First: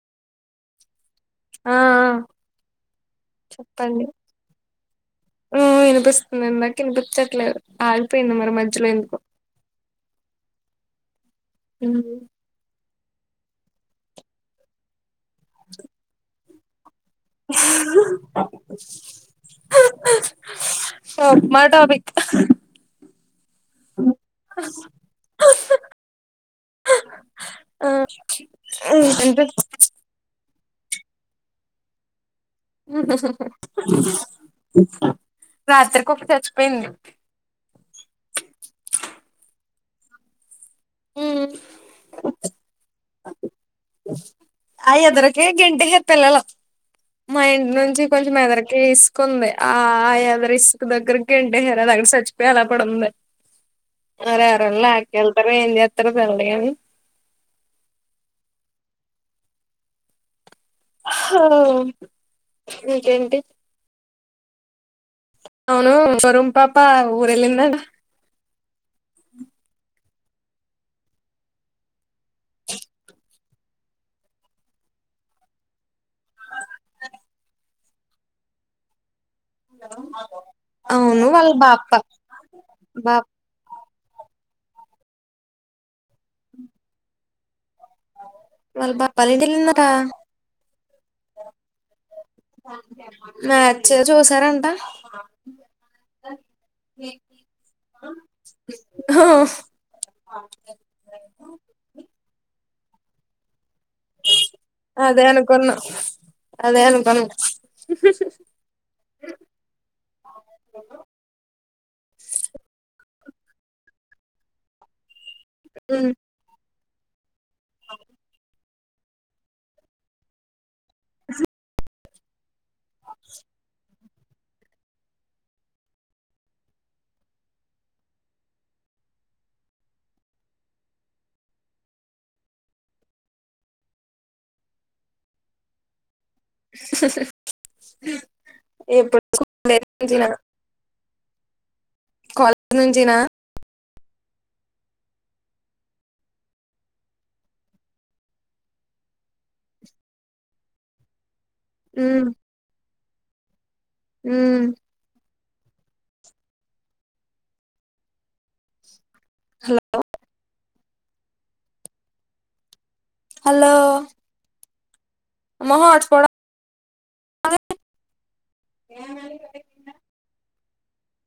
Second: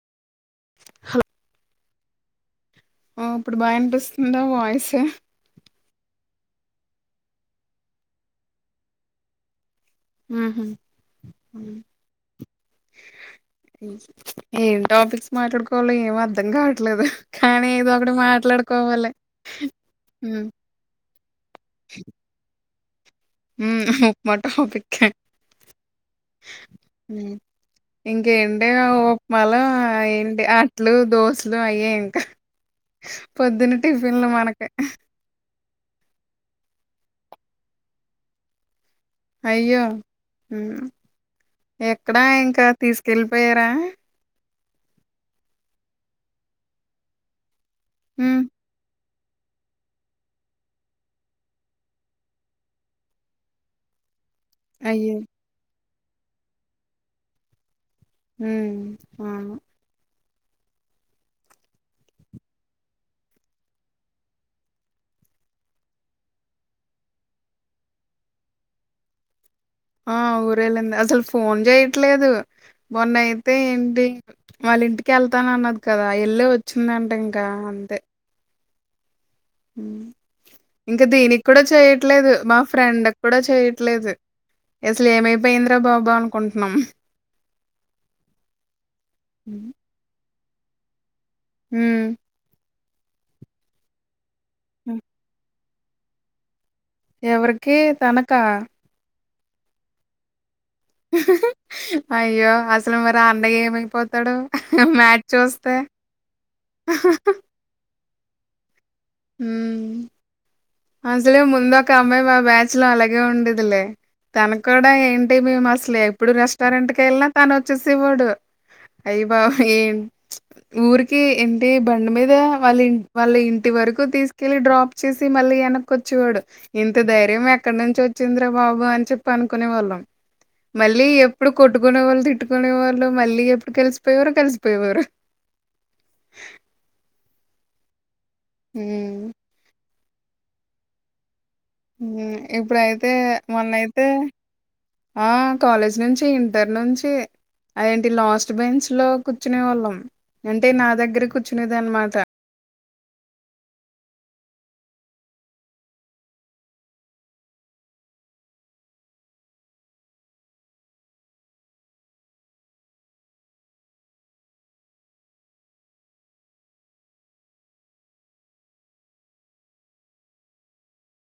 Hello ఆ ఉ ఇప్పుడు బాగా వినిపిస్తుందా వాయిస్ ఉమ్ వినిపిస్తుంది ఇందాక వినిపించట్లేదు ఆగిపోయింది మరి మధ్యలో ఎందుకో ఊహు ఊ ఏం టాపిక్స్ మాట్లాడుకోవాలో ఏం అర్ధం కావట్లేదు కానీ ఏదో ఒకటి మాట్లాడుకోవాలి ఉ సో మా టాపిక్ ఉమ్ ఉప్మా టాపిక్కే ఆ ఇంకేంటి ఆ అంటే ఉప్మాలో ఏంటి ఆ అట్లు దోశలు అయ్యే ఇంకా హు పొద్దున్న టిఫిన్లు మనకి హు రాత్రి కుక్క చచ్చిపోయింది. అయ్యో హు ఉమ్ ఎక్కడా ఇంకా తీసుకెళ్ళిపోయారా? ఆ ఎదరకే గెంటేశారు పిల్లలు మా ఇంటి నుంచి కొంచెం ఉమ్, ఎదరకీస్ కుంది ఆ యాదరిస్క్ దగ్గరికి గెంటేహార్ అది అక్కడ సచ్చిపోయి అలా పడుంది అరే అరే అయ్యో లాకెళ్తారు ఏం జేత్తరు తెలవదుగాని హు వామో హా నీకేంటి అవును వరుం పాప ఊరెలిందటా [unintelligible] ఆ ఊరెళ్ళింది అసలు ఫోన్ చేయట్లేదు మొన్న అయితే ఏంటి వాళ్ళ ఇంటికి వెళ్తానన్నది కదా ఏళ్ళే వచ్చిందంట ఇంకా అంతే ఇంక అవును దీనికి వాళ్ళ కూడా బాప్ప చేయట్లేదు మా ఫ్రెండ్క్ బాప్ కూడా చేయట్లేదు అసలు ఏమైపోయింద్ర బాబా అనుకుంటున్నాం వల్బా హ్మ్. పల్లెటిలిందట హు మ్యాచ్చే చూసారంట ఎవరికి తనకా హుహ్ మండికాయల్ అయ్యో అసలు మరి ఆ అన్నయ్యా ఏమైపోతాడో అదే అనుకున్నా అదే అనుకున్నా హు ఉహ్ అసలే ముందు ఒక అమ్మాయి మా బ్యాచ్ లో అలాగే ఉండేదిలే తన కూడా ఏంట్ టే మేము అసలే ఉమ్, ఎప్పుడు రెస్టారెంట్ కేళ్ళినా తాను వచ్చేసి వాడు అయ్య బాబోయి ఏ ఊరికి ఏంటి బండి మీద వాళ్ళిం వాళ్ళ ఇంటి వరకు తీసుకెళ్ళి డ్రాప్ చేసి మళ్ళీ ఎనక్కొచేవాడు ఇంత ధైర్యం ఎక్కడి నుంచి వచ్చిందిరా బాబు అని చెప్పి అనుకునే వాళ్ళం మళ్ళీ ఎప్పుడు కొట్టుకునే వాళ్ళు తిట్టుకునే వాళ్ళు మళ్ళీ ఎప్పుడు కలిసిపోయవారు కలిసిపోయేవారు ఎప్పుడు హ్మ్ [unintelligible] కాలేజ్ ఇప్పుడైతే నుంచినా మొన్నయితే ఆ కాలేజ్ నుంచి ఇంటర్ నుంచి అదేంటి లాస్ట్ బెంచ్ లో కూర్చునే వాళ్ళం అంటే నా దగ్గరే కూర్చునేదనమాట ఉమ్, ఉ హలో హలో మో హాట్స్పాట్ ఆ హాట్స్పాట్